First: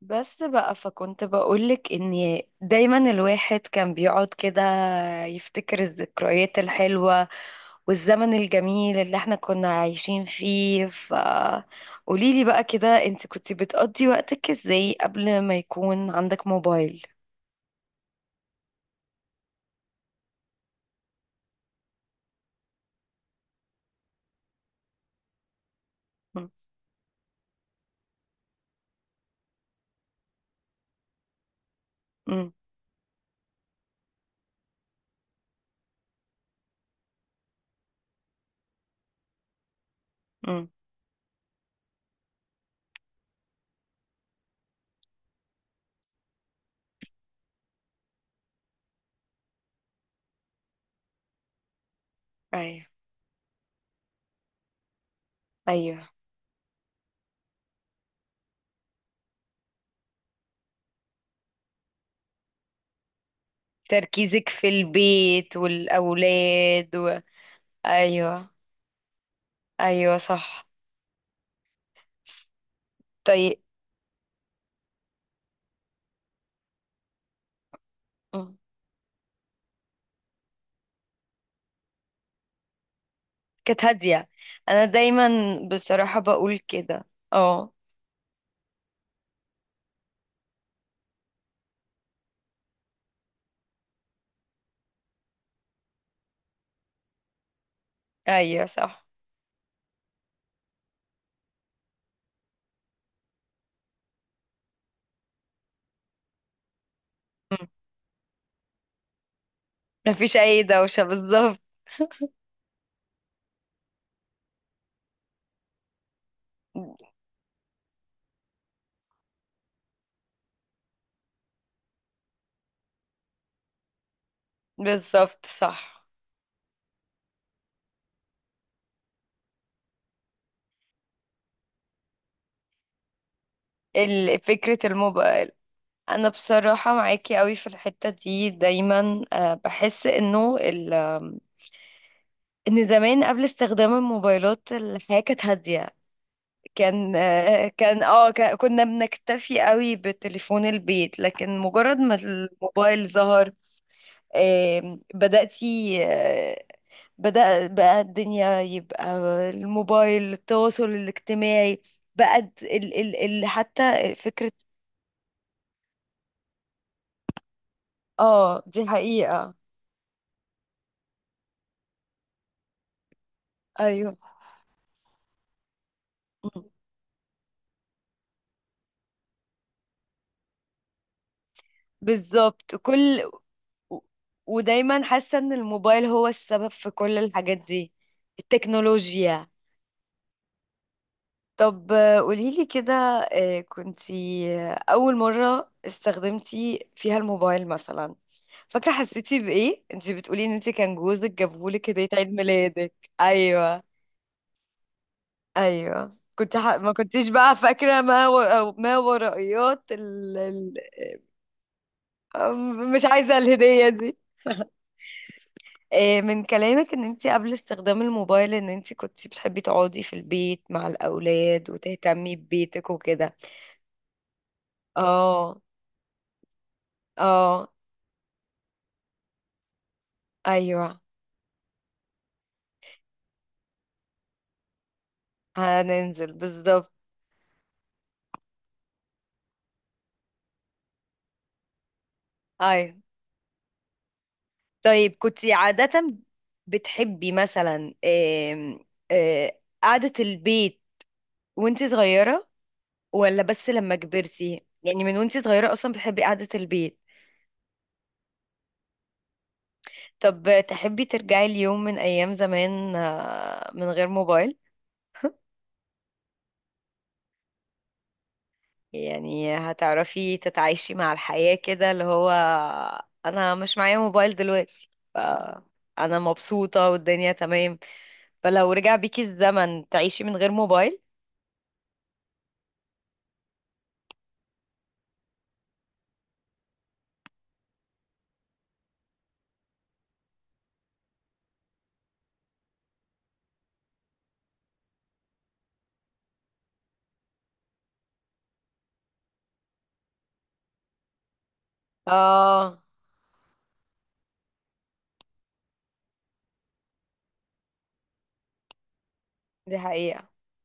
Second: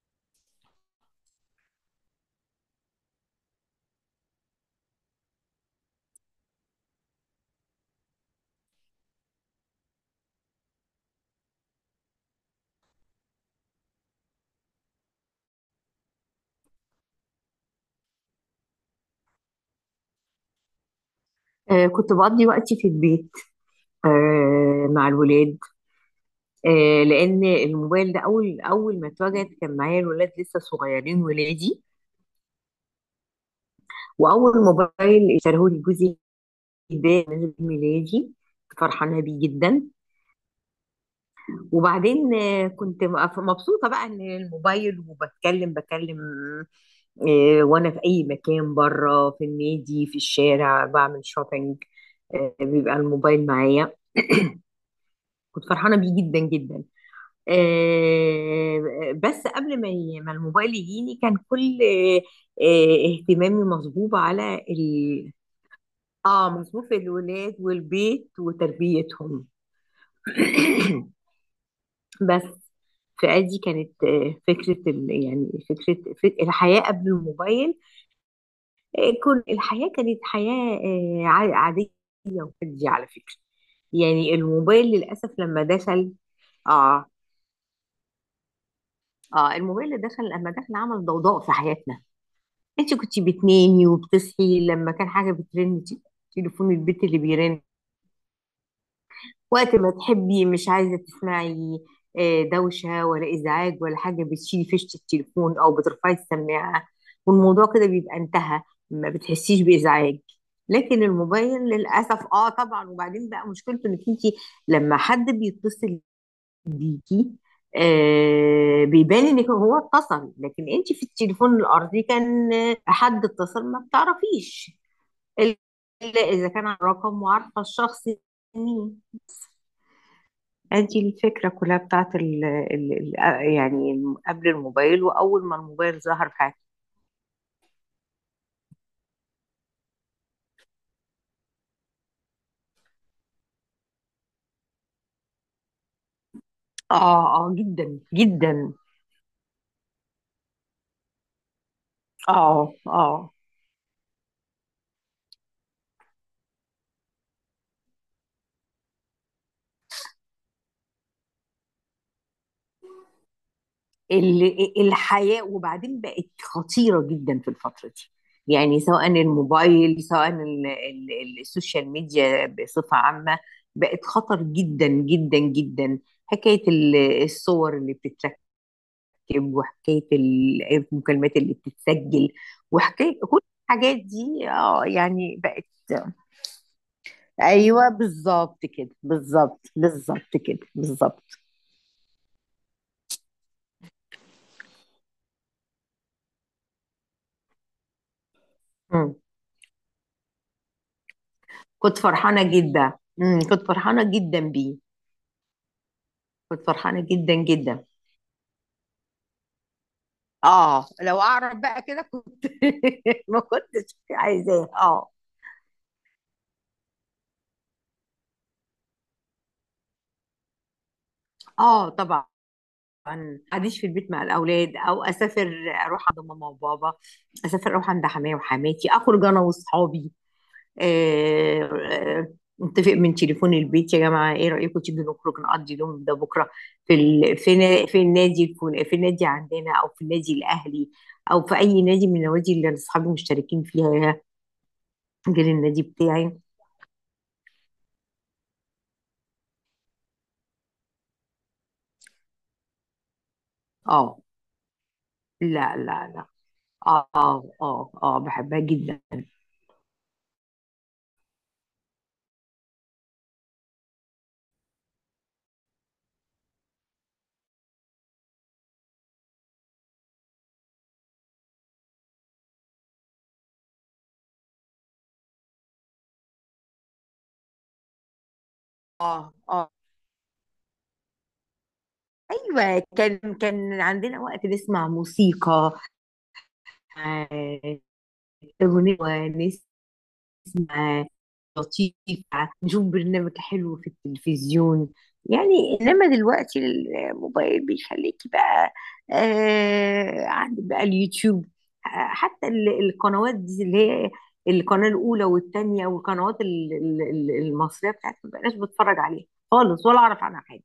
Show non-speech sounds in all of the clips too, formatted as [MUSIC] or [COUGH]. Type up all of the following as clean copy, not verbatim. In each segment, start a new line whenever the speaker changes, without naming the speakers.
بس بقى، فكنت بقولك ان دايما الواحد كان بيقعد كده يفتكر الذكريات الحلوة والزمن الجميل اللي احنا كنا عايشين فيه. قوليلي بقى كده انت كنت بتقضي وقتك ازاي قبل ما يكون عندك موبايل؟
كنت بقضي وقتي في البيت. مع الولاد.
م-
لأن الموبايل ده أول ما اتوجد كان معايا الولاد لسه صغيرين ولادي.
م-
وأول موبايل اشتريه لي جوزي، ده من عيد ميلادي، فرحانة بيه جدا.
م.
وبعدين كنت مبسوطة بقى إن الموبايل، بكلم. وأنا في أي مكان، بره، في النادي، في الشارع، بعمل شوبينج،
ايوه.
بيبقى الموبايل معايا. كنت فرحانة
ايوه،
بيه جدا جدا. بس قبل ما ما الموبايل يجيني كان كل اهتمامي مصبوب
تركيزك
على
في البيت
اه، مصروف
والأولاد و...
الولاد والبيت
ايوه.
وتربيتهم.
ايوه
[COUGHS]
صح.
بس فأدي
طيب.
كانت فكرة يعني فكرة الحياة قبل الموبايل. كل الحياة كانت حياة عادية وهادية على فكرة.
كانت هادية.
يعني
انا
الموبايل
دايما
للأسف لما دخل،
بصراحة بقول كده.
اه
اه.
اه الموبايل اللي دخل لما دخل عمل ضوضاء في حياتنا. انت كنتي بتنامي وبتصحي لما كان حاجه بترن، تليفون البيت اللي بيرن.
ايوه صح.
وقت ما تحبي مش عايزه تسمعي دوشه ولا ازعاج ولا حاجه، بتشيلي فيشه التليفون او بترفعي السماعه والموضوع
مم.
كده بيبقى انتهى. ما بتحسيش بازعاج.
مفيش اي دوشة
لكن الموبايل
بالظبط.
للاسف، اه طبعا، وبعدين بقى مشكلته انك انت لما حد بيتصل ديكي، آه، بيبان ان هو اتصل. لكن انت في التليفون الارضي كان حد اتصل ما بتعرفيش،
بالظبط صح.
الا اذا كان على الرقم وعارفه الشخص مين. ادي الفكره كلها بتاعت ال يعني قبل
فكرة
الموبايل، واول
الموبايل.
ما الموبايل ظهر
انا
في حياتي.
بصراحة معاكي قوي في الحتة دي دايما، بحس انه ال آم، ان زمان قبل استخدام الموبايلات الحياة كانت هادية. كان،
اه جدا جدا.
كنا بنكتفي قوي بتليفون البيت، لكن مجرد ما
اه
الموبايل
اه
ظهر آم، بدأتي آه، بدأ بقى الدنيا، يبقى الموبايل، التواصل الاجتماعي، بقى ال ال ال حتى فكرة.
الحياة وبعدين بقت خطيرة جدا في الفترة دي.
اه
يعني
دي
سواء
حقيقة.
الموبايل، سواء السوشيال ميديا بصفة عامة، بقت
ايوه
خطر جدا جدا جدا. حكاية الصور اللي بتتركب، وحكاية المكالمات اللي بتتسجل،
بالظبط.
وحكاية
كل،
كل الحاجات دي، اه
ودايما
يعني
حاسة ان
بقت.
الموبايل هو السبب في كل الحاجات
ايوه
دي،
بالظبط كده،
التكنولوجيا.
بالظبط، بالظبط كده، بالظبط.
طب قوليلي كده، آه، كنتي آه، أول مرة استخدمتي فيها الموبايل مثلا، فاكرة
مم.
حسيتي بإيه؟ انتي بتقولي ان انتي كان جوزك جابهولك
كنت
هدية عيد
فرحانة جدا.
ميلادك.
مم. كنت
ايوه.
فرحانة جدا بيه.
ايوه كنت
كنت
ما
فرحانة
كنتيش
جدا
بقى
جدا.
فاكرة ما ما ورائيات
اه، لو اعرف بقى كده كنت
مش
[LAUGHS]
عايزة
ما
الهدية
كنتش
دي.
عايزاه. اه.
من كلامك ان انتي قبل استخدام الموبايل ان انتي كنتي بتحبي تقعدي في البيت مع الأولاد
اه طبعا.
وتهتمي ببيتك وكده.
قعديش في البيت مع الاولاد او اسافر،
اه
اروح عند ماما وبابا.
اه.
اسافر اروح عند حماية وحماتي، اخرج انا واصحابي.
ايوه
آه، آه، نتفق من تليفون البيت يا جماعه، ايه رايكم تيجي نخرج نقضي اليوم ده
هننزل
بكره،
بالظبط.
في في، في النادي، في النادي عندنا، او في النادي الاهلي، او في اي نادي من النوادي اللي
ايوه.
اصحابي مشتركين فيها،
طيب كنت
غير النادي
عادة
بتاعي.
بتحبي مثلا آم، آه، قعدة البيت وانت صغيرة، ولا بس لما
اه.
كبرتي؟ يعني من وانت صغيرة
لا
اصلا
لا
بتحبي
لا.
قعدة البيت؟
اه بحبها جدا.
طب تحبي ترجعي اليوم من ايام زمان، من غير موبايل؟ يعني هتعرفي تتعايشي مع الحياة كده، اللي هو انا مش معايا موبايل دلوقتي انا مبسوطة والدنيا تمام؟ فلو رجع
اه
بيكي
اه
الزمن تعيشي من غير موبايل؟
ايوه كان عندنا وقت نسمع موسيقى، آه، اغنيه ونسمع معاه لطيفة، نشوف برنامج حلو في التلفزيون. يعني إنما دلوقتي الموبايل بيخليكي بقى، آه، عندك بقى اليوتيوب، حتى
اه
القنوات دي اللي هي القناة الأولى والتانية والقنوات المصرية بتاعتي ما بقاش بتفرج عليها
دي
خالص، ولا أعرف
حقيقة.
عنها حاجة.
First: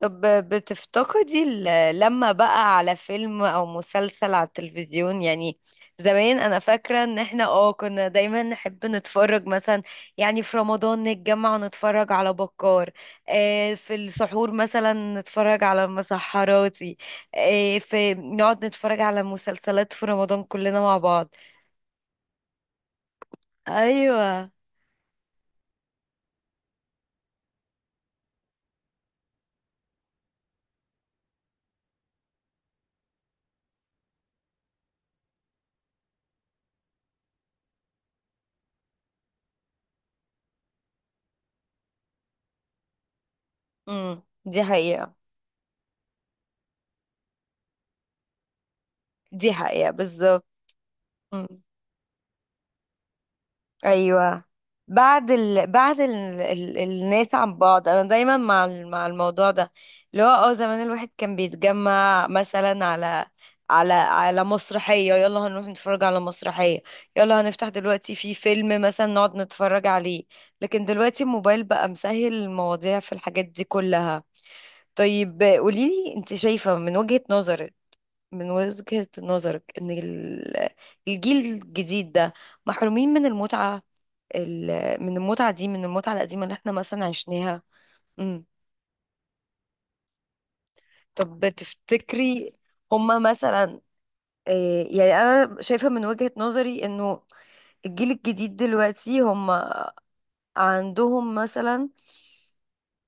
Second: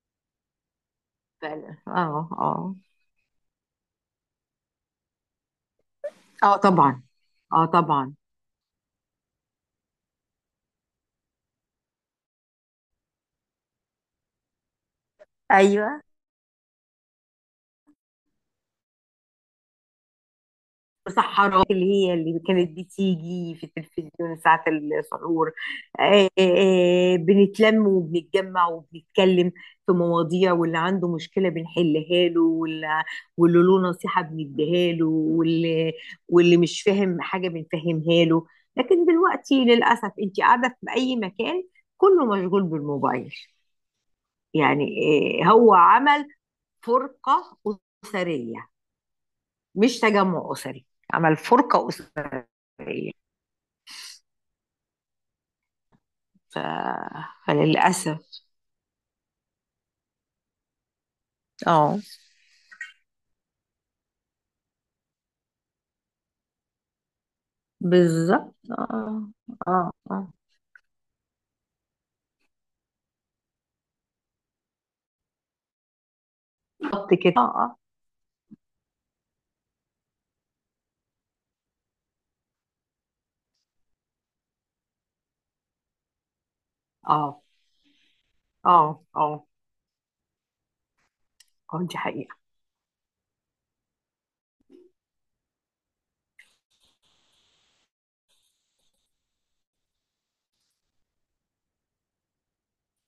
طب بتفتقدي
فعلا.
لما
اه
بقى على فيلم او مسلسل على التلفزيون يعني؟ زمان
اه
انا
طبعا.
فاكرة ان احنا
اه
اه كنا
طبعا.
دايما نحب نتفرج مثلا يعني في رمضان نتجمع ونتفرج على بكار، آه في السحور مثلا نتفرج على
ايوه،
مسحراتي، آه في نقعد نتفرج على مسلسلات في رمضان كلنا مع بعض.
سحرات اللي هي اللي كانت بتيجي في التلفزيون
ايوه.
ساعة السحور. بنتلم وبنتجمع وبنتكلم في مواضيع، واللي عنده مشكلة بنحلها له، واللي له نصيحة بنديها له، واللي مش فاهم حاجة بنفهمها له. لكن دلوقتي للأسف أنت قاعدة في أي مكان كله مشغول بالموبايل،
دي
يعني
حقيقة.
هو عمل فرقة أسرية،
دي حقيقة
مش
بالظبط.
تجمع أسري، عمل فرقة أسرية.
ايوه. بعد
ف...
الناس عن بعض انا
فللأسف.
دايما مع مع الموضوع ده، اللي هو اه زمان الواحد كان
اه.
بيتجمع مثلا على على مسرحية، يلا هنروح نتفرج على مسرحية، يلا هنفتح دلوقتي في
بالظبط.
فيلم مثلا
اه
نقعد نتفرج
اه
عليه.
اه
لكن دلوقتي الموبايل بقى مسهل المواضيع في الحاجات دي كلها. طيب قوليلي، انت شايفة من
بالظبط
وجهة
كده.
نظرك،
اه
من وجهة نظرك، ان الجيل الجديد ده محرومين من المتعة، من المتعة دي، من المتعة القديمة اللي احنا مثلا
اه
عشناها؟ امم.
اه اه
طب
اه دي حقيقة.
تفتكري هما مثلا، يعني انا شايفة من وجهة نظري انه الجيل الجديد دلوقتي هما عندهم مثلا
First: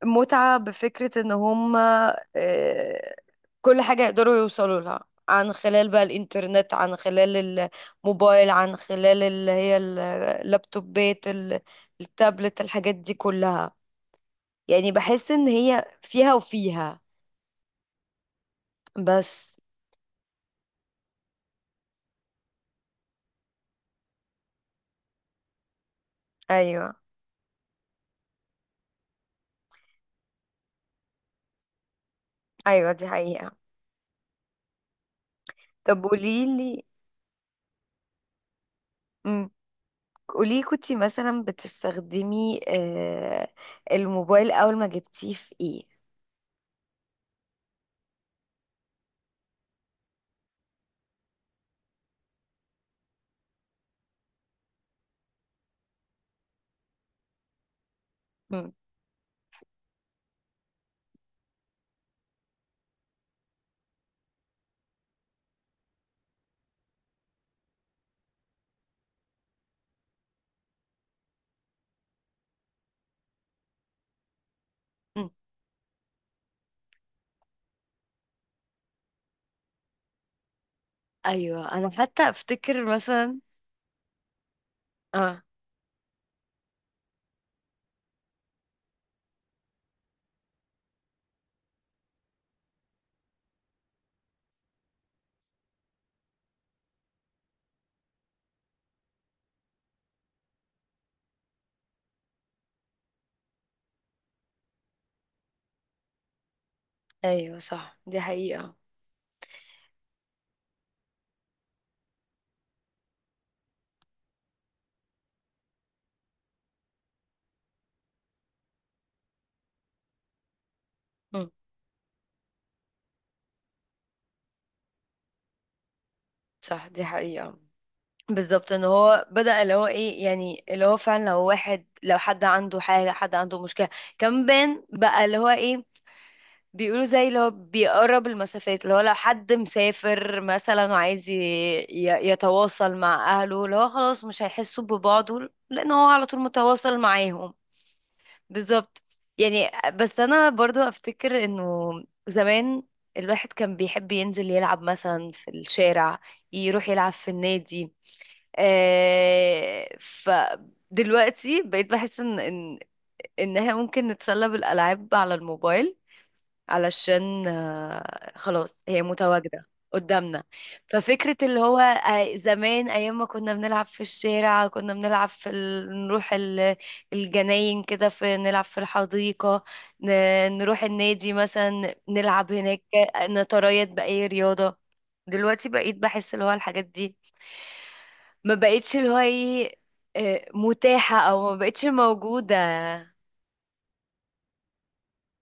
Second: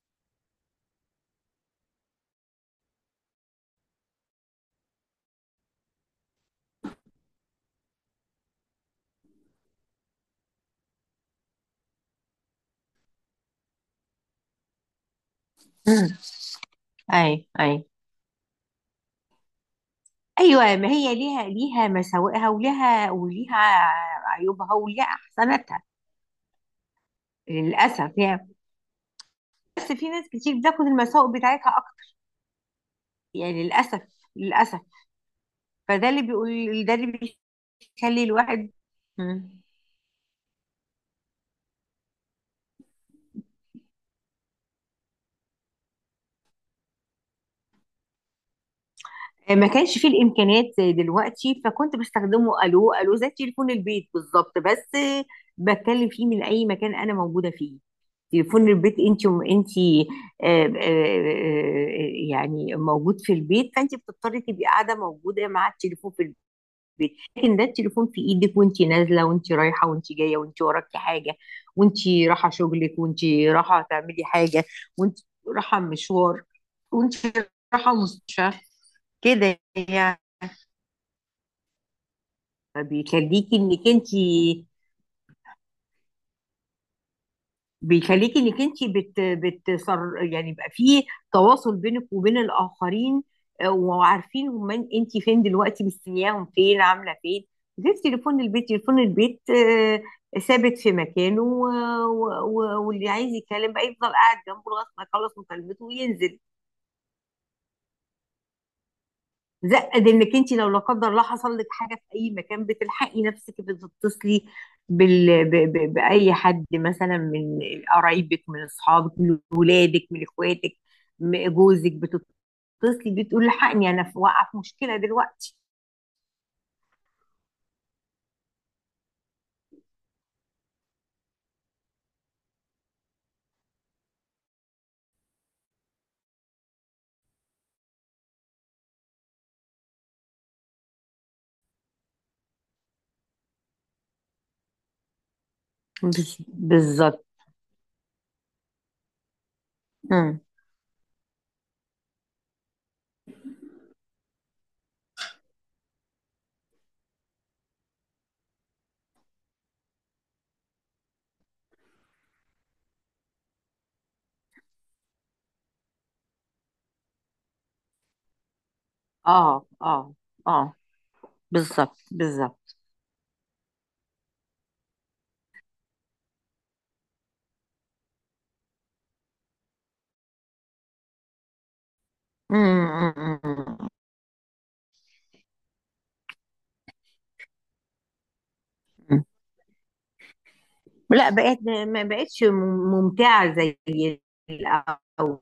متعة بفكرة ان هما، آه، كل حاجة يقدروا يوصلوا لها عن خلال بقى الانترنت، عن خلال الموبايل، عن خلال اللي هي اللابتوبات التابلت، الحاجات دي كلها. يعني بحس ان هي
مم.
فيها وفيها،
اي.
بس.
ايوه، ما هي ليها، مساوئها، وليها عيوبها، وليها احسناتها.
ايوه.
للاسف يعني. بس في ناس كتير بتاخد المساوئ بتاعتها اكتر،
ايوه دي حقيقة.
يعني للاسف، للاسف.
طب
فده اللي
قوليلي،
بيقول، ده اللي بيخلي الواحد.
امم،
مم.
قولي كنتي مثلا بتستخدمي الموبايل اول ما جبتيه في ايه؟
ما كانش فيه الامكانيات زي دلوقتي، فكنت بستخدمه الو الو زي تليفون البيت بالظبط، بس بتكلم فيه من اي مكان انا موجوده فيه. تليفون
مم.
البيت انت يعني موجود في البيت، فانت بتضطري تبقي قاعده موجوده مع التليفون في البيت. لكن ده التليفون في ايدك، وانت نازله، وانت رايحه، وانت جايه، وانت وراكي حاجه، وانت رايحه شغلك، وانت رايحه تعملي حاجه، وانت
مم.
رايحه مشوار، وانت رايحه مستشفى، كده يعني.
ايوه انا حتى افتكر مثلا،
بيخليكي انك انت
اه،
بيخليكي انك انت بتصر يعني، يبقى في تواصل بينك وبين الاخرين. وعارفين هم انت فين دلوقتي، مستنياهم فين، عامله فين. غير تليفون البيت، تليفون البيت ثابت في مكانه، واللي عايز يتكلم بقى يفضل قاعد جنبه لغايه ما يخلص مكالمته وينزل.
ايوه صح دي حقيقة.
زائد انك انت لو لا قدر الله حصل لك حاجه في اي مكان بتلحقي نفسك، بتتصلي باي حد مثلا، من قرايبك، من اصحابك، من ولادك، من اخواتك،
مم.
من جوزك، بتتصلي بتقول لحقني انا في واقعه، في مشكله دلوقتي.
صح دي حقيقة بالظبط، ان هو بدأ اللي هو ايه، يعني اللي هو فعلا لو واحد، لو حد عنده حاجة، حد عنده مشكلة، كان بان بقى اللي هو ايه، بيقولوا زي اللي هو بيقرب المسافات، اللي هو لو حد مسافر مثلا وعايز يتواصل مع أهله، اللي هو خلاص مش هيحسوا ببعضه لأن هو على طول متواصل
بالظبط.
معاهم. بالظبط. يعني بس
مم.
أنا برضو أفتكر إنه زمان الواحد كان بيحب ينزل يلعب مثلا في الشارع، يروح يلعب في النادي. آه فدلوقتي بقيت بحس إن إنها ممكن نتسلى بالألعاب على الموبايل، علشان خلاص هي
اه
متواجدة
اه
قدامنا.
اه
ففكرة اللي هو،
بالظبط، بالظبط.
زمان أيام ما كنا بنلعب في الشارع، كنا بنلعب في نروح الجناين كده، في نلعب في الحديقة، ن... نروح النادي مثلا نلعب
مم،
هناك،
مم، مم،
نتريض
مم،
بأي رياضة. دلوقتي بقيت بحس اللي هو الحاجات دي ما بقيتش اللي هو
مم.
ايه، متاحة،
لا
أو ما
بقت،
بقيتش
ما بقتش
موجودة.
ممتعه زي الاول.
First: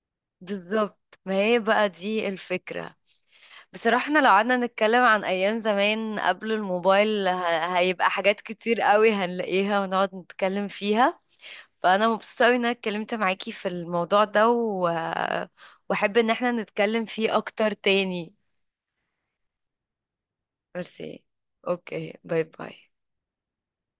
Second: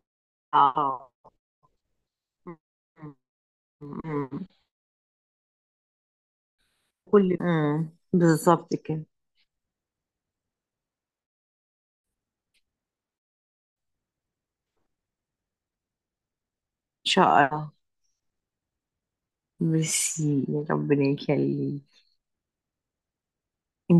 اه.
بالظبط، ما هي بقى دي الفكرة. بصراحة احنا لو
مم.
قعدنا نتكلم عن أيام زمان قبل الموبايل،
مم.
هيبقى حاجات
بالظبط
كتير
كده. ان
قوي هنلاقيها ونقعد نتكلم فيها. فأنا مبسوطة قوي إن أنا اتكلمت معاكي في الموضوع ده، و... وأحب إن احنا نتكلم
شاء
فيه أكتر
الله.
تاني.
ميرسي، يا ربنا
ميرسي.
يخليك.
أوكي، باي باي.